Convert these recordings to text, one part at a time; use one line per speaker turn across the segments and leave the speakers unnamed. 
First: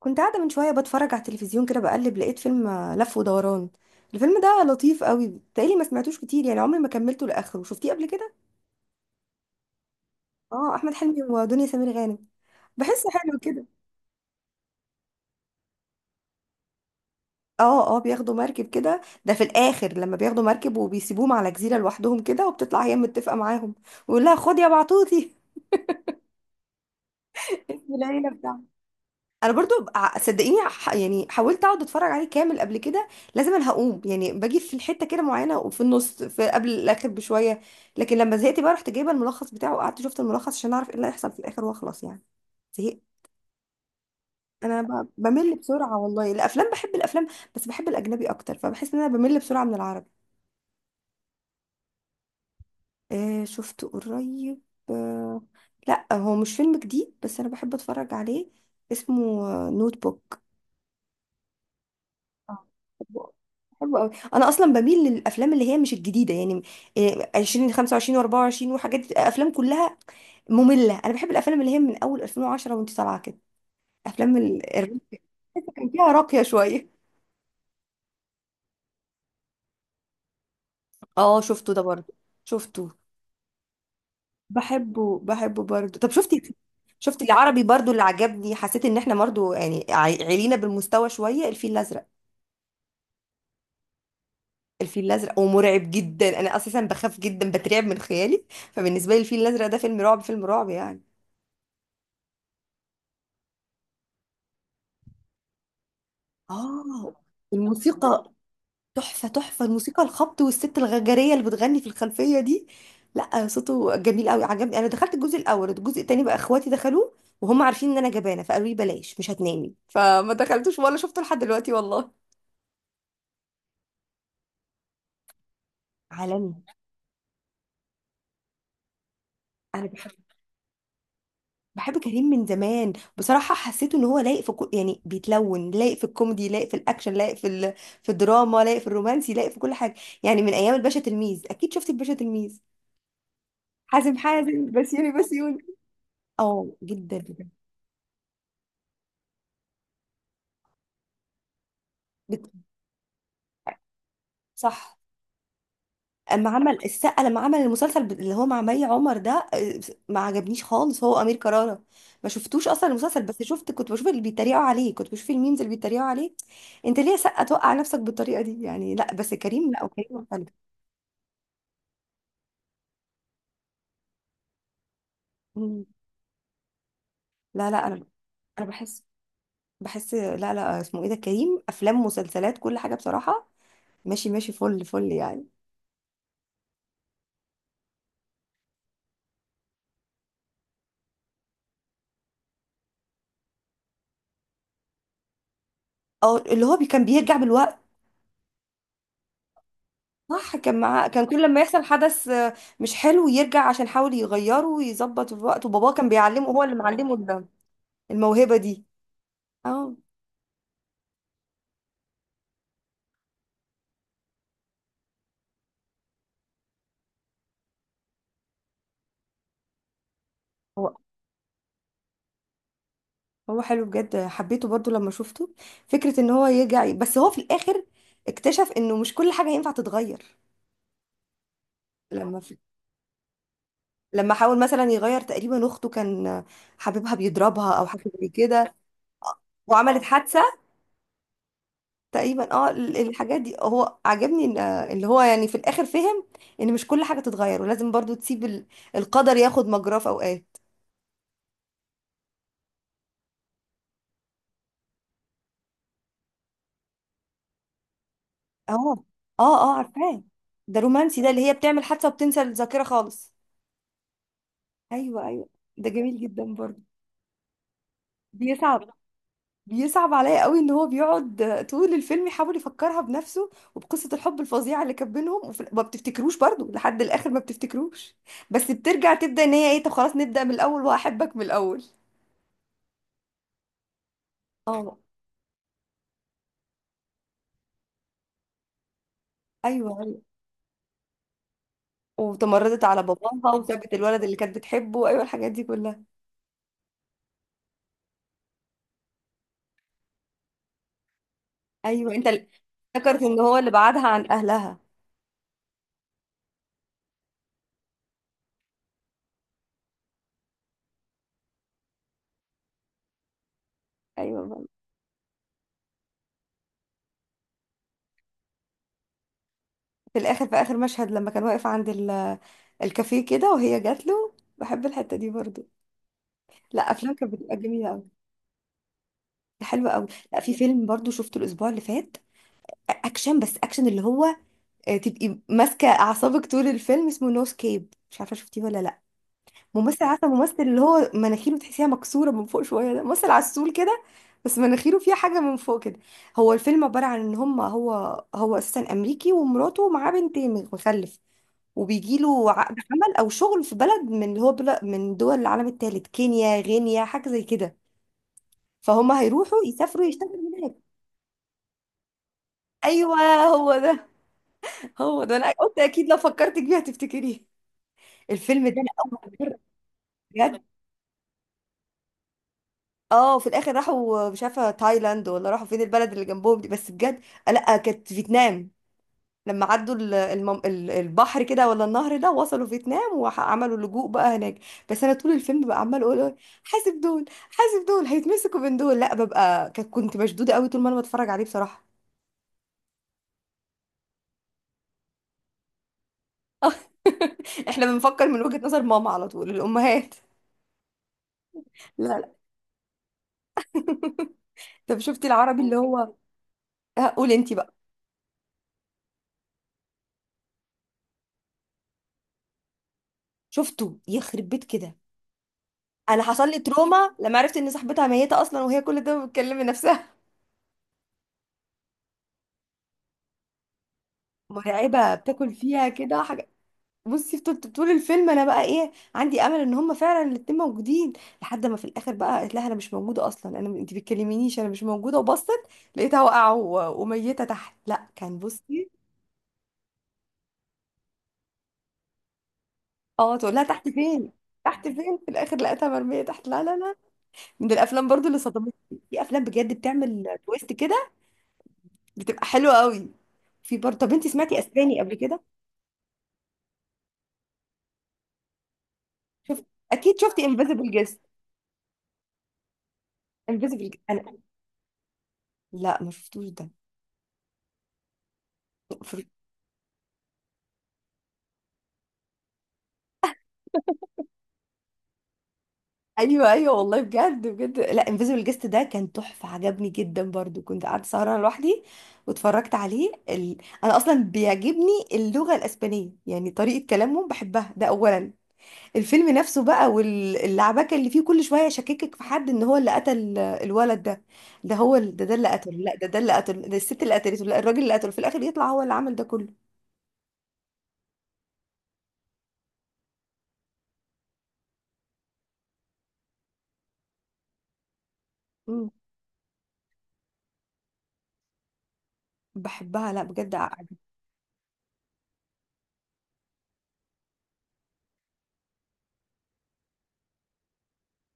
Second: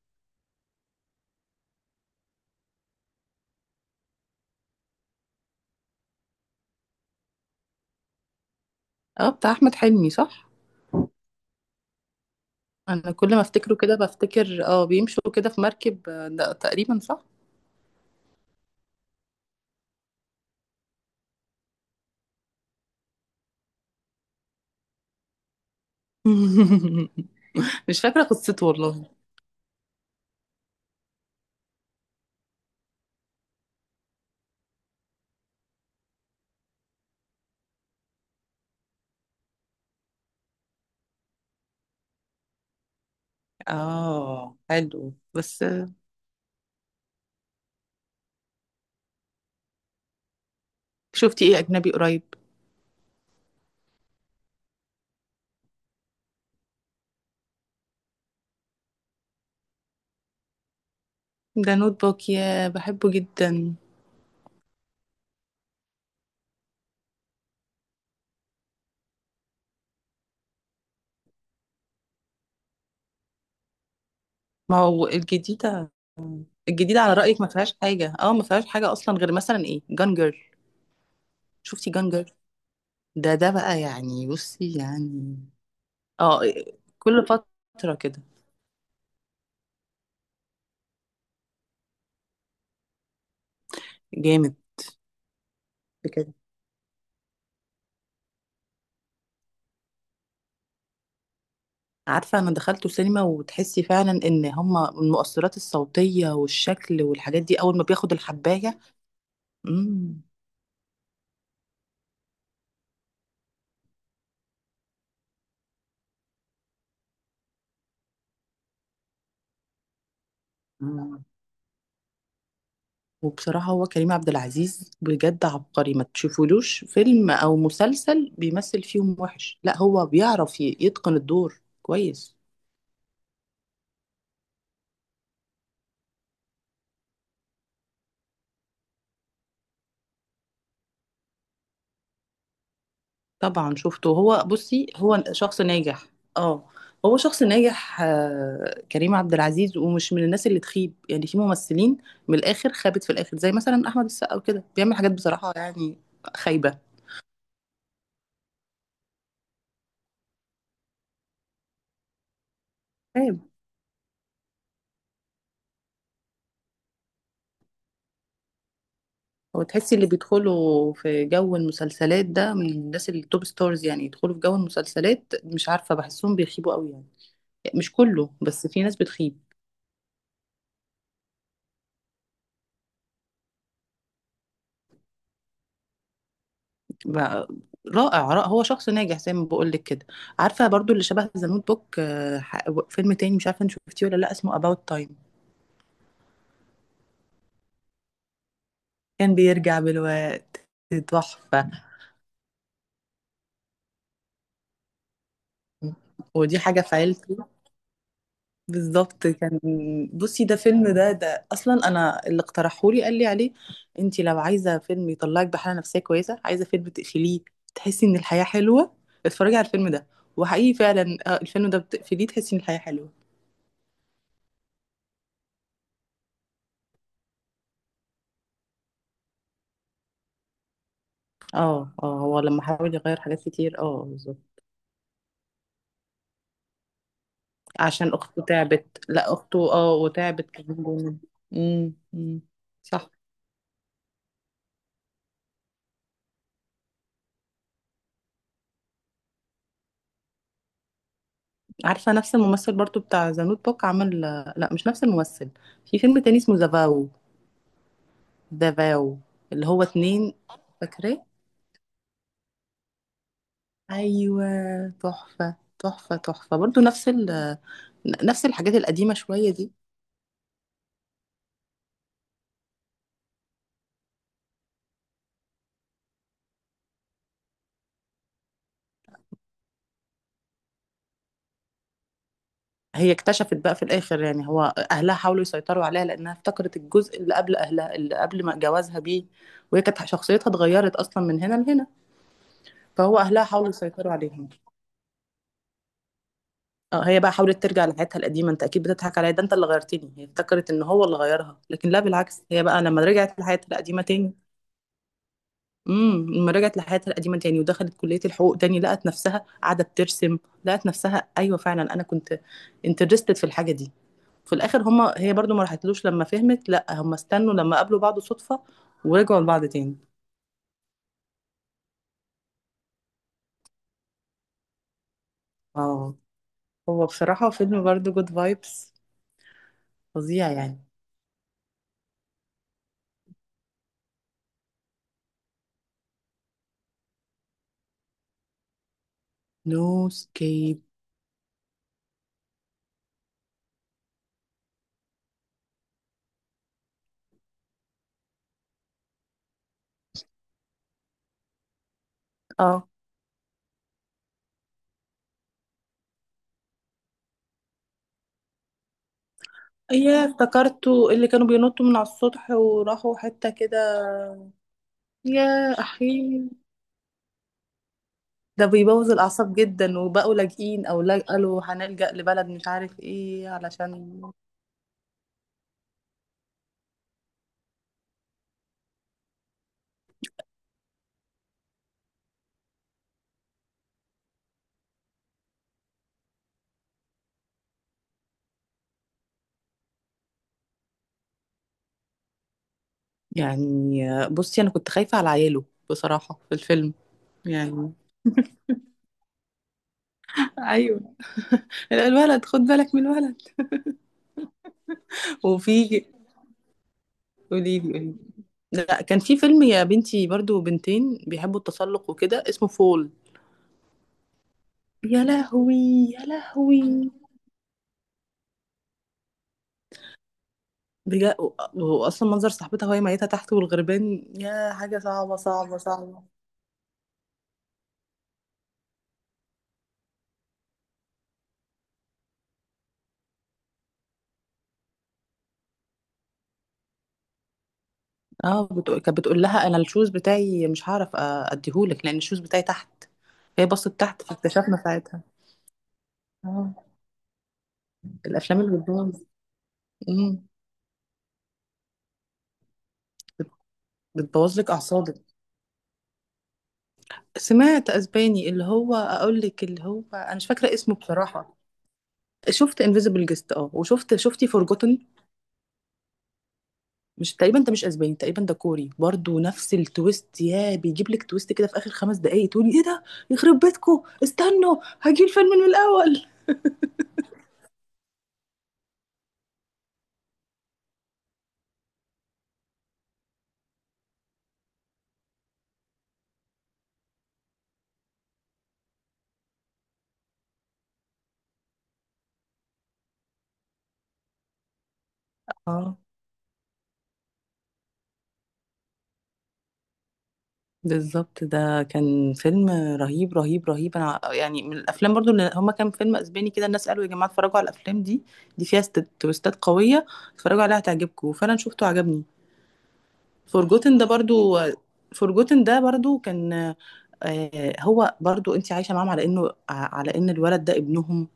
كنت قاعدة من شوية بتفرج على التلفزيون كده بقلب، لقيت فيلم لف ودوران. الفيلم ده لطيف قوي، تقريبا ما سمعتوش كتير يعني، عمري ما كملته لآخره، شفتيه قبل كده؟
اه، بتاع احمد حلمي صح.
اه، احمد حلمي ودنيا سمير غانم. بحسه
انا كل
حلو
ما
كده.
افتكره كده بفتكر بيمشوا كده في مركب، ده تقريبا صح.
اه اه، بياخدوا مركب كده، ده في الاخر لما بياخدوا مركب وبيسيبوهم على جزيرة لوحدهم كده، وبتطلع هي متفقة معاهم ويقول لها خد يا بعطوتي. اسم
مش فاكره
العيلة بتاعها.
قصته والله.
انا برضو صدقيني، يعني حاولت اقعد اتفرج عليه كامل قبل كده، لازم انا هقوم يعني، باجي في الحته كده معينه، وفي النص، في قبل الاخر بشويه، لكن لما زهقت بقى رحت جايبه الملخص بتاعه، وقعدت شفت الملخص عشان اعرف ايه اللي هيحصل في الاخر واخلص يعني. زهقت.
اه
انا
حلو
بمل
بس.
بسرعه والله. الافلام، بحب الافلام، بس بحب الاجنبي اكتر، فبحس ان انا بمل بسرعه من العربي.
شفتي ايه اجنبي قريب؟
آه، شفت قريب. آه. لا هو مش فيلم جديد، بس انا بحب اتفرج عليه. اسمه نوت بوك.
ده نوت بوك، يا
آه.
بحبه
حلو.
جدا.
حلو قوي. انا اصلا بميل للافلام اللي هي مش الجديده يعني، 20 25 و24 وحاجات، افلام كلها ممله. انا بحب الافلام اللي هي من اول 2010 وانت طالعه كده، افلام
ما هو
الرومانسية، كان
الجديده.
فيها راقيه شويه.
الجديده على رايك ما فيهاش حاجه، ما فيهاش حاجه اصلا، غير مثلا جانجر.
اه شفته ده
شفتي
برضه.
جانجر؟
شفته.
ده بقى يعني، بصي
بحبه
يعني.
بحبه برضه. طب
اه،
شفتي، شفتي
كل
العربي برضه
فتره
اللي
كده.
عجبني؟ حسيت ان احنا برضه يعني علينا بالمستوى شويه، الفيل الازرق.
جامد.
الفيل الازرق ومرعب جدا. انا اساسا بخاف جدا، بترعب من خيالي، فبالنسبه لي الفيل الازرق ده فيلم رعب، فيلم رعب يعني.
عارفة، أنا دخلته سينما وتحسي فعلا إن هما المؤثرات الصوتية والشكل
اه.
والحاجات دي أول ما بياخد
الموسيقى.
الحباية.
تحفة تحفة الموسيقى،
مم.
الخبط، والست الغجرية اللي بتغني في الخلفية دي. لا صوته جميل قوي، عجبني. انا دخلت الجزء الاول، الجزء التاني بقى اخواتي دخلوه، وهم عارفين ان انا جبانة فقالوا لي بلاش، مش هتنامي، فما دخلتوش ولا شفته
مم.
لحد دلوقتي والله.
وبصراحة هو كريم عبد العزيز بجد عبقري، ما
عالمي.
تشوفولوش فيلم أو مسلسل بيمثل فيهم وحش، لا
انا
هو
بحب،
بيعرف يتقن الدور
بحب كريم
كويس.
من زمان بصراحة. حسيته ان هو لايق في كل، يعني بيتلون، لايق في الكوميدي، لايق في الاكشن، لايق في في الدراما، لايق في الرومانسي، لايق في كل حاجة. يعني من ايام الباشا تلميذ. اكيد شفتي الباشا تلميذ؟
طبعا شفته،
حازم
هو
حازم
بصي
بسيوني
هو
بسيوني
شخص ناجح. اه،
اه،
هو
جدا
شخص
جدا.
ناجح، كريم عبد العزيز، ومش من الناس اللي تخيب، يعني في ممثلين من
بت-
الاخر خابت في الاخر، زي مثلا احمد السقا وكده بيعمل
صح.
حاجات بصراحة يعني.
اما عمل
خايبة.
السقا، لما عمل المسلسل اللي هو مع مي عمر ده، ما عجبنيش خالص. هو امير كرارة. ما شفتوش اصلا المسلسل،
خايب.
بس شفت، كنت بشوف اللي بيتريقوا عليه، كنت بشوف الميمز اللي بيتريقوا عليه. انت ليه يا سقا توقع نفسك بالطريقه دي يعني؟ لا، بس
هو
كريم لا،
تحسي
وكريم
اللي
مختلف.
بيدخلوا في جو المسلسلات ده من الناس التوب ستارز، يعني يدخلوا في جو المسلسلات مش
مم.
عارفة بحسهم بيخيبوا قوي يعني.
لا لا،
مش
انا
كله،
انا
بس في ناس
بحس
بتخيب.
بحس لا لا، اسمه ايه ده، كريم، افلام، مسلسلات، كل حاجه بصراحه. ماشي ماشي، فل فل يعني.
بقى- رائع رائع، هو شخص ناجح زي ما بقول لك كده. عارفه برضو اللي شبه ذا نوت بوك، فيلم تاني مش عارفه انت شفتيه ولا لا، اسمه About Time.
اه اللي هو كان بيرجع بالوقت.
كان بيرجع
صح،
بالوقت.
كان معاه، كان كل لما
تحفه.
يحصل حدث مش حلو، يرجع عشان يحاول يغيره ويظبط الوقت. وباباه كان بيعلمه،
ودي
هو اللي
حاجه في
معلمه
عيلتي
الموهبة دي.
بالظبط، كان
اه.
بصي ده فيلم، ده اصلا انا اللي اقترحهولي قال لي عليه: انت لو عايزه فيلم يطلعك بحاله نفسيه كويسه، عايزه فيلم تقفليه تحسي ان الحياه حلوه، اتفرجي على الفيلم ده. وحقيقي
هو.
فعلا، الفيلم ده بتقفليه تحسي ان الحياه حلوه.
هو حلو بجد، حبيته برضو لما شفته، فكرة ان هو يرجع. بس هو في الاخر اكتشف انه مش كل حاجة ينفع تتغير.
اه اه،
لما
هو
في...
لما حاول يغير حاجات كتير، اه
لما
بالظبط.
حاول مثلا يغير تقريبا اخته، كان حبيبها بيضربها او حاجة
عشان
زي
اخته
كده،
تعبت، لا اخته
وعملت حادثة
وتعبت كمان جامد. امم. أمم.
تقريبا. اه
صح.
الحاجات دي، هو عجبني ان اللي هو يعني في الاخر فهم ان مش كل حاجه تتغير، ولازم برضو تسيب القدر ياخد مجراه في اوقات.
عارفه نفس الممثل برضو بتاع ذا نوت بوك عمل، لا مش نفس الممثل، في فيلم تاني اسمه زافاو.
اه.
زافاو،
اه
اللي
اه،
هو
عارفاه.
اتنين.
ده رومانسي،
فاكراه.
ده اللي هي بتعمل حادثه وبتنسى الذاكره خالص.
ايوه.
ايوه ايوه.
تحفه
ده
تحفه
جميل جدا
تحفه برضو،
برضو.
نفس نفس الحاجات
بيصعب،
القديمه شويه دي.
بيصعب عليا قوي ان هو بيقعد طول الفيلم يحاول يفكرها بنفسه وبقصه الحب الفظيعه اللي كان بينهم، ما بتفتكروش برضو لحد الاخر، ما بتفتكروش. بس بترجع تبدا ان هي ايه، طب خلاص نبدا من الاول، وهحبك من الاول.
هي اكتشفت بقى في الاخر يعني، هو
اه.
اهلها حاولوا يسيطروا عليها لانها افتكرت الجزء اللي قبل اهلها، اللي قبل ما جوازها بيه، وهي
ايوه
كانت
ايوه،
شخصيتها اتغيرت اصلا من هنا لهنا.
وتمردت على
فهو اهلها
باباها،
حاولوا
وسابت
يسيطروا
الولد اللي
عليهم.
كانت بتحبه، ايوه، الحاجات دي كلها.
اه، هي بقى حاولت ترجع لحياتها القديمه، انت اكيد بتضحك عليا، ده انت اللي غيرتني. هي افتكرت ان هو اللي غيرها، لكن لا
ايوه،
بالعكس، هي بقى لما
افتكرت
رجعت
ان هو
لحياتها
اللي
القديمه
بعدها عن
تاني،
اهلها.
لما رجعت لحياتها القديمه تاني ودخلت كليه الحقوق تاني، لقت نفسها قاعده بترسم. لقت نفسها، ايوه فعلا، انا كنت انترستد في الحاجه دي. في
ايوه.
الاخر هما، هي برضو ما راحتلوش لما فهمت، لا هما استنوا لما قابلوا بعض صدفة، ورجعوا لبعض تاني.
في الاخر، في اخر مشهد لما كان واقف عند الكافيه كده، وهي جات له. بحب الحته دي برضو.
اه،
لا،
هو
افلام كانت
بصراحة
بتبقى
فيلم
جميله قوي.
برضو جود فايبس،
حلوه قوي. لا،
فظيع
في
يعني.
فيلم برضو شفته الاسبوع اللي فات، اكشن، بس اكشن، اللي هو تبقي ماسكه اعصابك طول الفيلم. اسمه نو سكيب، مش عارفه شفتيه ولا لا.
نو
ممثل، عارفه ممثل
سكيب.
اللي هو مناخيره تحسيها مكسوره من فوق شويه؟ ده ممثل عسول كده، بس مناخيره فيها حاجه من فوق كده. هو الفيلم عباره عن ان هم، هو، هو اساسا امريكي، ومراته معاه بنتين، مخلف، وبيجي له عقد
اه،
عمل او شغل في بلد من، اللي هو بلد من دول العالم الثالث، كينيا، غينيا، حاجه زي كده. فهم هيروحوا يسافروا
يا
يشتغلوا هناك.
افتكرته، اللي كانوا بينطوا من على السطح
ايوه.
وراحوا حتة
هو
كده.
ده، هو ده، انا
يا
قلت اكيد لو
أخي،
فكرتك بيه هتفتكريه.
ده
الفيلم ده انا
بيبوظ
اول
الأعصاب
مره.
جدا، وبقوا
بجد.
لاجئين أو قالوا هنلجأ لبلد مش عارف
اه، في
إيه
الاخر
علشان
راحوا مش عارفه تايلاند ولا راحوا فين، البلد اللي جنبهم دي، بس بجد. لا كانت فيتنام. لما عدوا البحر كده، ولا النهر ده، وصلوا فيتنام وعملوا لجوء بقى هناك. بس انا طول الفيلم بقى عمال اقول حاسب دول، حاسب دول هيتمسكوا من دول. لا، ببقى، كنت مشدوده قوي طول ما انا بتفرج عليه بصراحه.
يعني. بصي أنا كنت خايفة على عياله بصراحة في الفيلم
احنا
يعني.
بنفكر من وجهة نظر ماما على طول، الامهات.
ايوه.
لا لا.
الولد، خد بالك من الولد.
طب شفتي العربي اللي
وفي،
هو، قولي انت بقى.
قولي لي قولي لي. لا كان في فيلم يا بنتي برضو، بنتين بيحبوا التسلق وكده، اسمه فول.
شفته. يخرب بيت كده.
يا لهوي.
انا
يا
حصل لي
لهوي.
تروما لما عرفت ان صاحبتها ميته اصلا، وهي كل ده بتكلم نفسها.
بجد. واصلا منظر صاحبتها وهي ميتة تحت والغربان، يا حاجة
مرعبة،
صعبة
بتاكل
صعبة
فيها كده
صعبة.
حاجة. بصي، طول طول الفيلم انا بقى ايه، عندي امل ان هم فعلا الاتنين موجودين، لحد ما في الاخر بقى قالت لها انا مش موجودة اصلا، انا انت بتكلمينيش، انا مش موجودة، وبصت لقيتها واقعة وميتة تحت. لا كان،
اه،
بصي.
كانت بتقول لها: انا الشوز بتاعي مش هعرف اديهولك لان الشوز بتاعي تحت.
اه، تقول لها
هي
تحت
بصت تحت،
فين،
فاكتشفنا
تحت فين،
ساعتها.
في الاخر لقيتها مرمية تحت. لا لا
اه.
لا. من الافلام برضو اللي
الافلام
صدمتني.
اللي
في
بتبوظ.
افلام بجد بتعمل
أمم.
تويست كده، بتبقى حلوة قوي. في برضه، طب انت سمعتي
بتبوظ لك
اسباني قبل
اعصابك.
كده؟
سمعت اسباني، اللي هو اقول
شفت.
لك اللي هو
اكيد
انا
شفتي
مش فاكره
انفيزبل
اسمه
جيست؟
بصراحه. شفت انفيزبل جيست،
انفيزبل،
وشفت،
انا،
شفتي فورجوتن.
لا ما شفتوش ده.
مش تقريبا، ده مش اسباني تقريبا، ده كوري
في-
برضو نفس التويست، يا بيجيب لك تويست كده في اخر 5 دقايق تقولي ايه ده. يخرب بيتكو، استنوا، هجي الفيلم من الاول.
ايوه ايوه والله، بجد بجد. لا، انفيزبل جيست ده كان تحفه، عجبني جدا برضو، كنت قعدت سهرانه لوحدي واتفرجت عليه انا اصلا بيعجبني اللغه الاسبانيه، يعني طريقه كلامهم بحبها، ده اولا. الفيلم نفسه بقى واللعبكه اللي فيه، كل شويه يشككك في حد ان هو اللي قتل الولد ده، ده هو ده، ده اللي قتله، لا
اه
ده، ده اللي قتله، ده الست اللي قتلته، لا الراجل اللي قتله، في الاخر يطلع هو اللي عمل ده كله.
بالظبط، ده كان فيلم رهيب رهيب رهيب. انا يعني من الافلام برضو، اللي هما كان فيلم اسباني كده الناس قالوا يا جماعه اتفرجوا على الافلام دي، دي فيها
مم.
تويستات قويه، اتفرجوا عليها هتعجبكم. وفعلا شفته عجبني.
بحبها، لا بجد.
فورجوتن ده برضو فورجوتن ده برضو كان، هو برضو انت عايشه معاهم على انه، على ان الولد ده ابنهم.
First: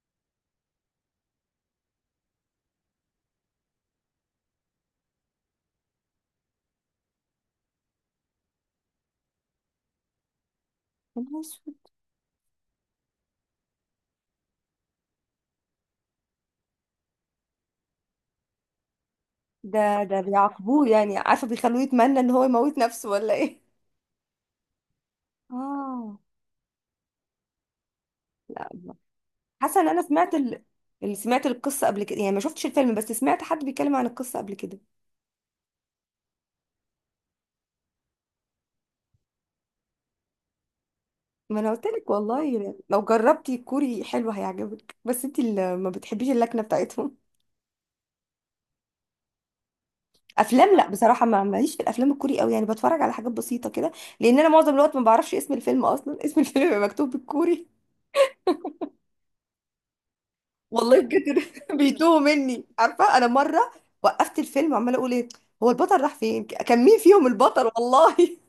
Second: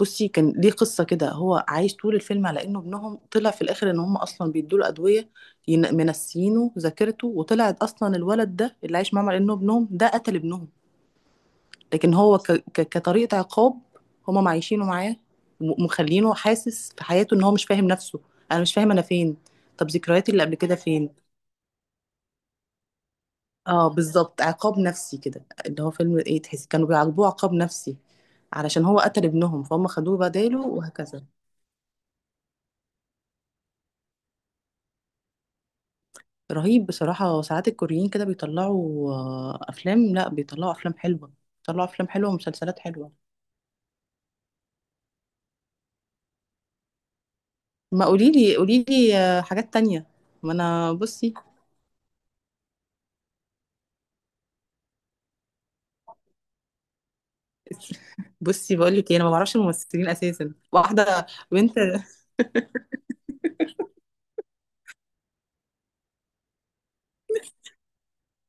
بصي كان ليه قصه كده، هو عايش طول الفيلم على انه ابنهم، طلع في الاخر ان هم اصلا بيدوا له ادويه، منسيينه ذاكرته. وطلعت اصلا الولد ده اللي عايش معاهم على انه ابنهم ده قتل ابنهم،
عجبتني.
لكن هو كطريقه عقاب، هم معيشينه معاه، مخلينه حاسس في حياته ان هو مش فاهم نفسه: انا مش فاهم انا فين، طب
ده، ده
ذكرياتي اللي قبل كده
بيعاقبوه
فين.
يعني، عارفة بيخلوه يتمنى ان هو يموت نفسه ولا ايه؟
اه بالظبط، عقاب نفسي كده، اللي هو فيلم
اه.
ايه، تحس كانوا بيعاقبوه عقاب نفسي علشان
لا.
هو قتل ابنهم
حاسة
فهم
ان انا
خدوه
سمعت
بداله
اللي،
وهكذا.
سمعت القصة قبل كده يعني، ما شفتش الفيلم بس سمعت حد بيتكلم عن القصة قبل كده.
رهيب بصراحة. ساعات الكوريين كده بيطلعوا، أفلام، لا بيطلعوا أفلام حلوة،
ما انا قلت
بيطلعوا أفلام
لك
حلوة
والله،
ومسلسلات
لو
حلوة.
جربتي كوري حلو هيعجبك، بس انت اللي ما بتحبيش اللكنة بتاعتهم.
ما قوليلي قوليلي، حاجات تانية. ما
افلام، لا
أنا
بصراحة
بصي،
ما ماليش في الافلام الكوري قوي، يعني بتفرج على حاجات بسيطة كده، لان انا معظم الوقت ما بعرفش اسم الفيلم اصلا، اسم الفيلم بيبقى مكتوب بالكوري
بصي بقولك إيه، أنا ما بعرفش الممثلين أساسا،
والله
واحدة
بجد.
بنت.
بيتوه مني. عارفه انا مره وقفت الفيلم عماله اقول ايه، هو البطل راح فين، كان مين فيهم البطل والله.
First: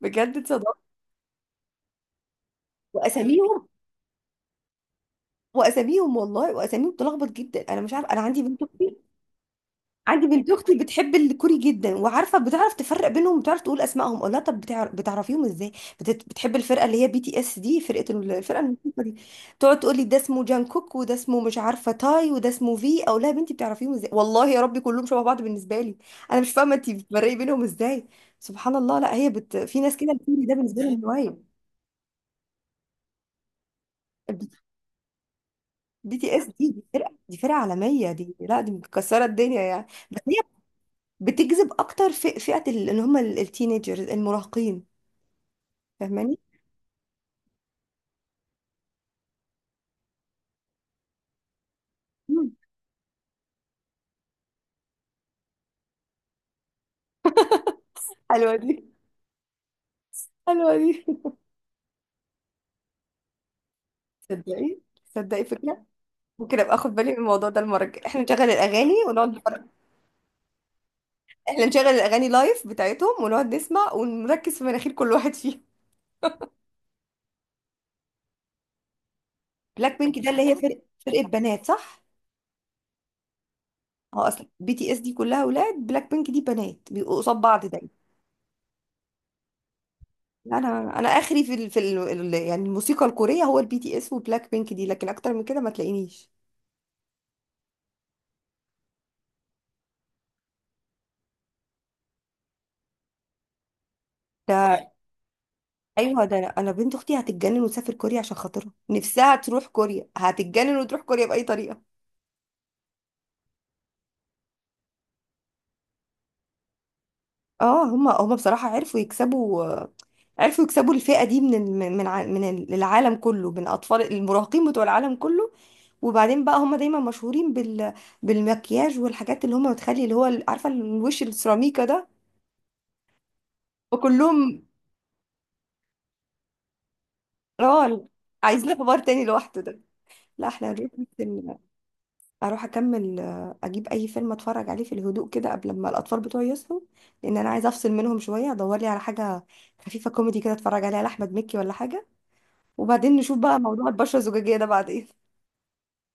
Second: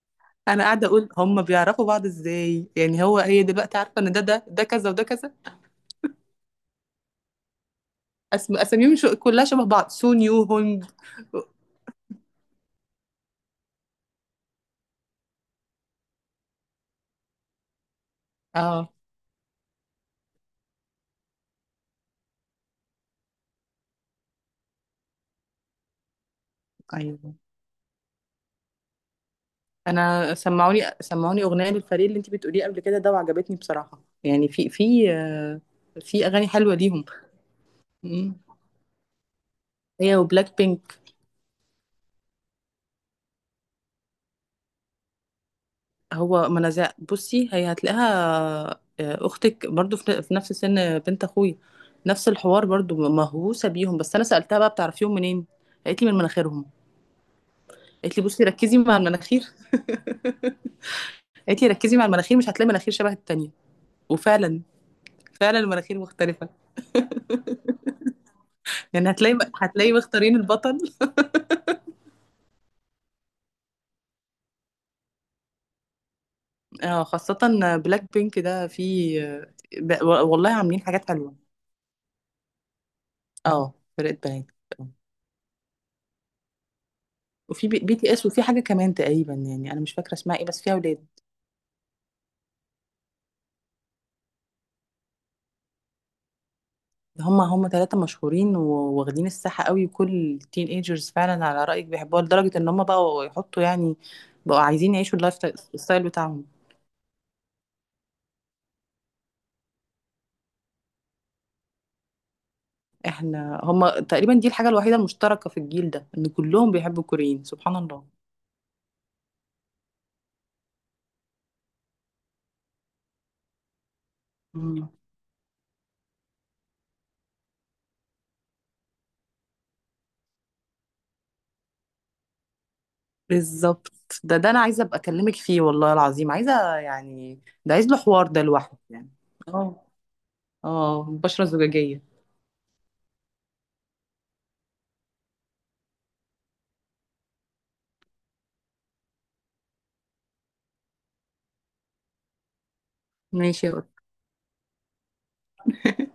بجد
أنا قاعدة
اتصدمت.
أقول هم بيعرفوا بعض إزاي يعني، هو هي
واساميهم،
دلوقتي عارفة إن ده ده ده كذا وده كذا.
واساميهم والله، واساميهم بتلخبط جدا. انا مش عارفه، انا عندي بنت،
اساميهم كلها شبه بعض، سون
عندي
يو
بنت اختي
هونج.
بتحب الكوري جدا وعارفه، بتعرف تفرق بينهم، بتعرف تقول اسمائهم. اقول لها طب بتعرفيهم ازاي؟ بتحب الفرقه اللي هي بي تي اس دي، فرقه الفرقه
اه.
الموسيقى دي. تقعد تقول لي ده اسمه جانكوك، وده اسمه مش عارفه تاي، وده اسمه، في، اقول لها يا بنتي بتعرفيهم ازاي والله يا ربي؟ كلهم شبه بعض بالنسبه لي. انا مش فاهمه انت بتفرقي
ايوه.
بينهم ازاي. سبحان الله. لا هي في ناس كده
انا
الكوري ده بالنسبه
سمعوني
لهم
سمعوني
هوايه.
اغنيه للفريق اللي انت بتقوليه قبل كده ده، وعجبتني بصراحه، يعني في في،
بي
في
تي اس
اغاني
دي،
حلوه
دي
ليهم.
فرقه، دي فرقه عالميه دي،
مم.
لا دي مكسره الدنيا يعني،
هي
بس
وبلاك بينك.
بتجذب اكتر في فئة اللي هم التينيجرز، المراهقين. فاهماني؟
هو منازع، بصي هي هتلاقيها، اختك برضو في نفس سن بنت اخويا، نفس
مم.
الحوار برضو، مهووسه بيهم. بس انا سالتها بقى بتعرفيهم منين؟ قالت لي من مناخيرهم. قالت لي بصي
حلوة
ركزي
دي،
مع المناخير،
حلوة دي.
قالت لي ركزي مع المناخير مش هتلاقي مناخير شبه التانية. وفعلا،
تصدقي، تصدقي
فعلا
فكرة.
المناخير مختلفة.
ممكن ابقى اخد بالي من الموضوع ده المرة الجاية، احنا نشغل الاغاني
يعني
ونقعد
هتلاقي،
نتفرج.
مختارين البطل.
احنا نشغل الاغاني لايف بتاعتهم ونقعد نسمع، ونركز في مناخير كل واحد فيهم.
اه خاصة، بلاك بينك ده في،
بلاك بينك ده اللي
والله
هي
عاملين
فرق
حاجات
فرقة
حلوة.
بنات، صح؟
اه فرقة
اه،
بنات.
اصل بي
آه.
تي اس دي كلها اولاد، بلاك بينك دي بنات، بيبقوا قصاد بعض
وفي بي
دايما.
بي تي اس، وفي حاجة كمان تقريبا يعني أنا مش فاكرة اسمها ايه بس فيها
انا
ولاد.
انا اخري في يعني الموسيقى الكورية، هو البي تي اس وبلاك بينك دي، لكن اكتر من كده ما تلاقينيش.
هم ثلاثة مشهورين وواخدين الساحة قوي، وكل التين ايجرز فعلا على رأيك بيحبوها لدرجة إن هم بقوا يحطوا يعني، بقوا
ده
عايزين يعيشوا اللايف ستايل، الستايل
ايوه، ده
بتاعهم.
انا، أنا بنت اختي هتتجنن وتسافر كوريا، عشان خاطرها نفسها تروح كوريا، هتتجنن وتروح كوريا باي طريقه.
هم تقريبا دي الحاجة الوحيدة المشتركة في الجيل ده، إن كلهم بيحبوا الكوريين، سبحان
اه، هما هما بصراحه، عرفوا يكسبوا. عرفوا يكسبوا الفئه دي من من العالم كله، من اطفال، المراهقين بتوع
الله.
العالم كله. وبعدين بقى، هما دايما مشهورين بال، بالمكياج والحاجات اللي هما بتخلي اللي هو عارفه الوش السيراميكا ده،
بالظبط، ده
وكلهم.
انا عايزه ابقى اكلمك فيه والله العظيم، عايزه يعني ده عايز له
اه،
حوار ده
عايزين
لوحده
حوار
يعني.
تاني لوحده ده.
اه
لا، احنا هنروح.
اه، بشره زجاجيه.
اروح اكمل، اجيب اي فيلم اتفرج عليه في الهدوء كده قبل ما الاطفال بتوعي يصحوا، لان انا عايزه افصل منهم شويه، ادور لي على حاجه خفيفه كوميدي كده اتفرج عليها لاحمد مكي ولا حاجه، وبعدين نشوف بقى
ماشي يا
موضوع
قط.
البشره الزجاجيه ده بعدين.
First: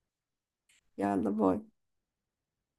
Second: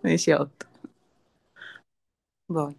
ماشي يا قط.
يلا، باي.
باي.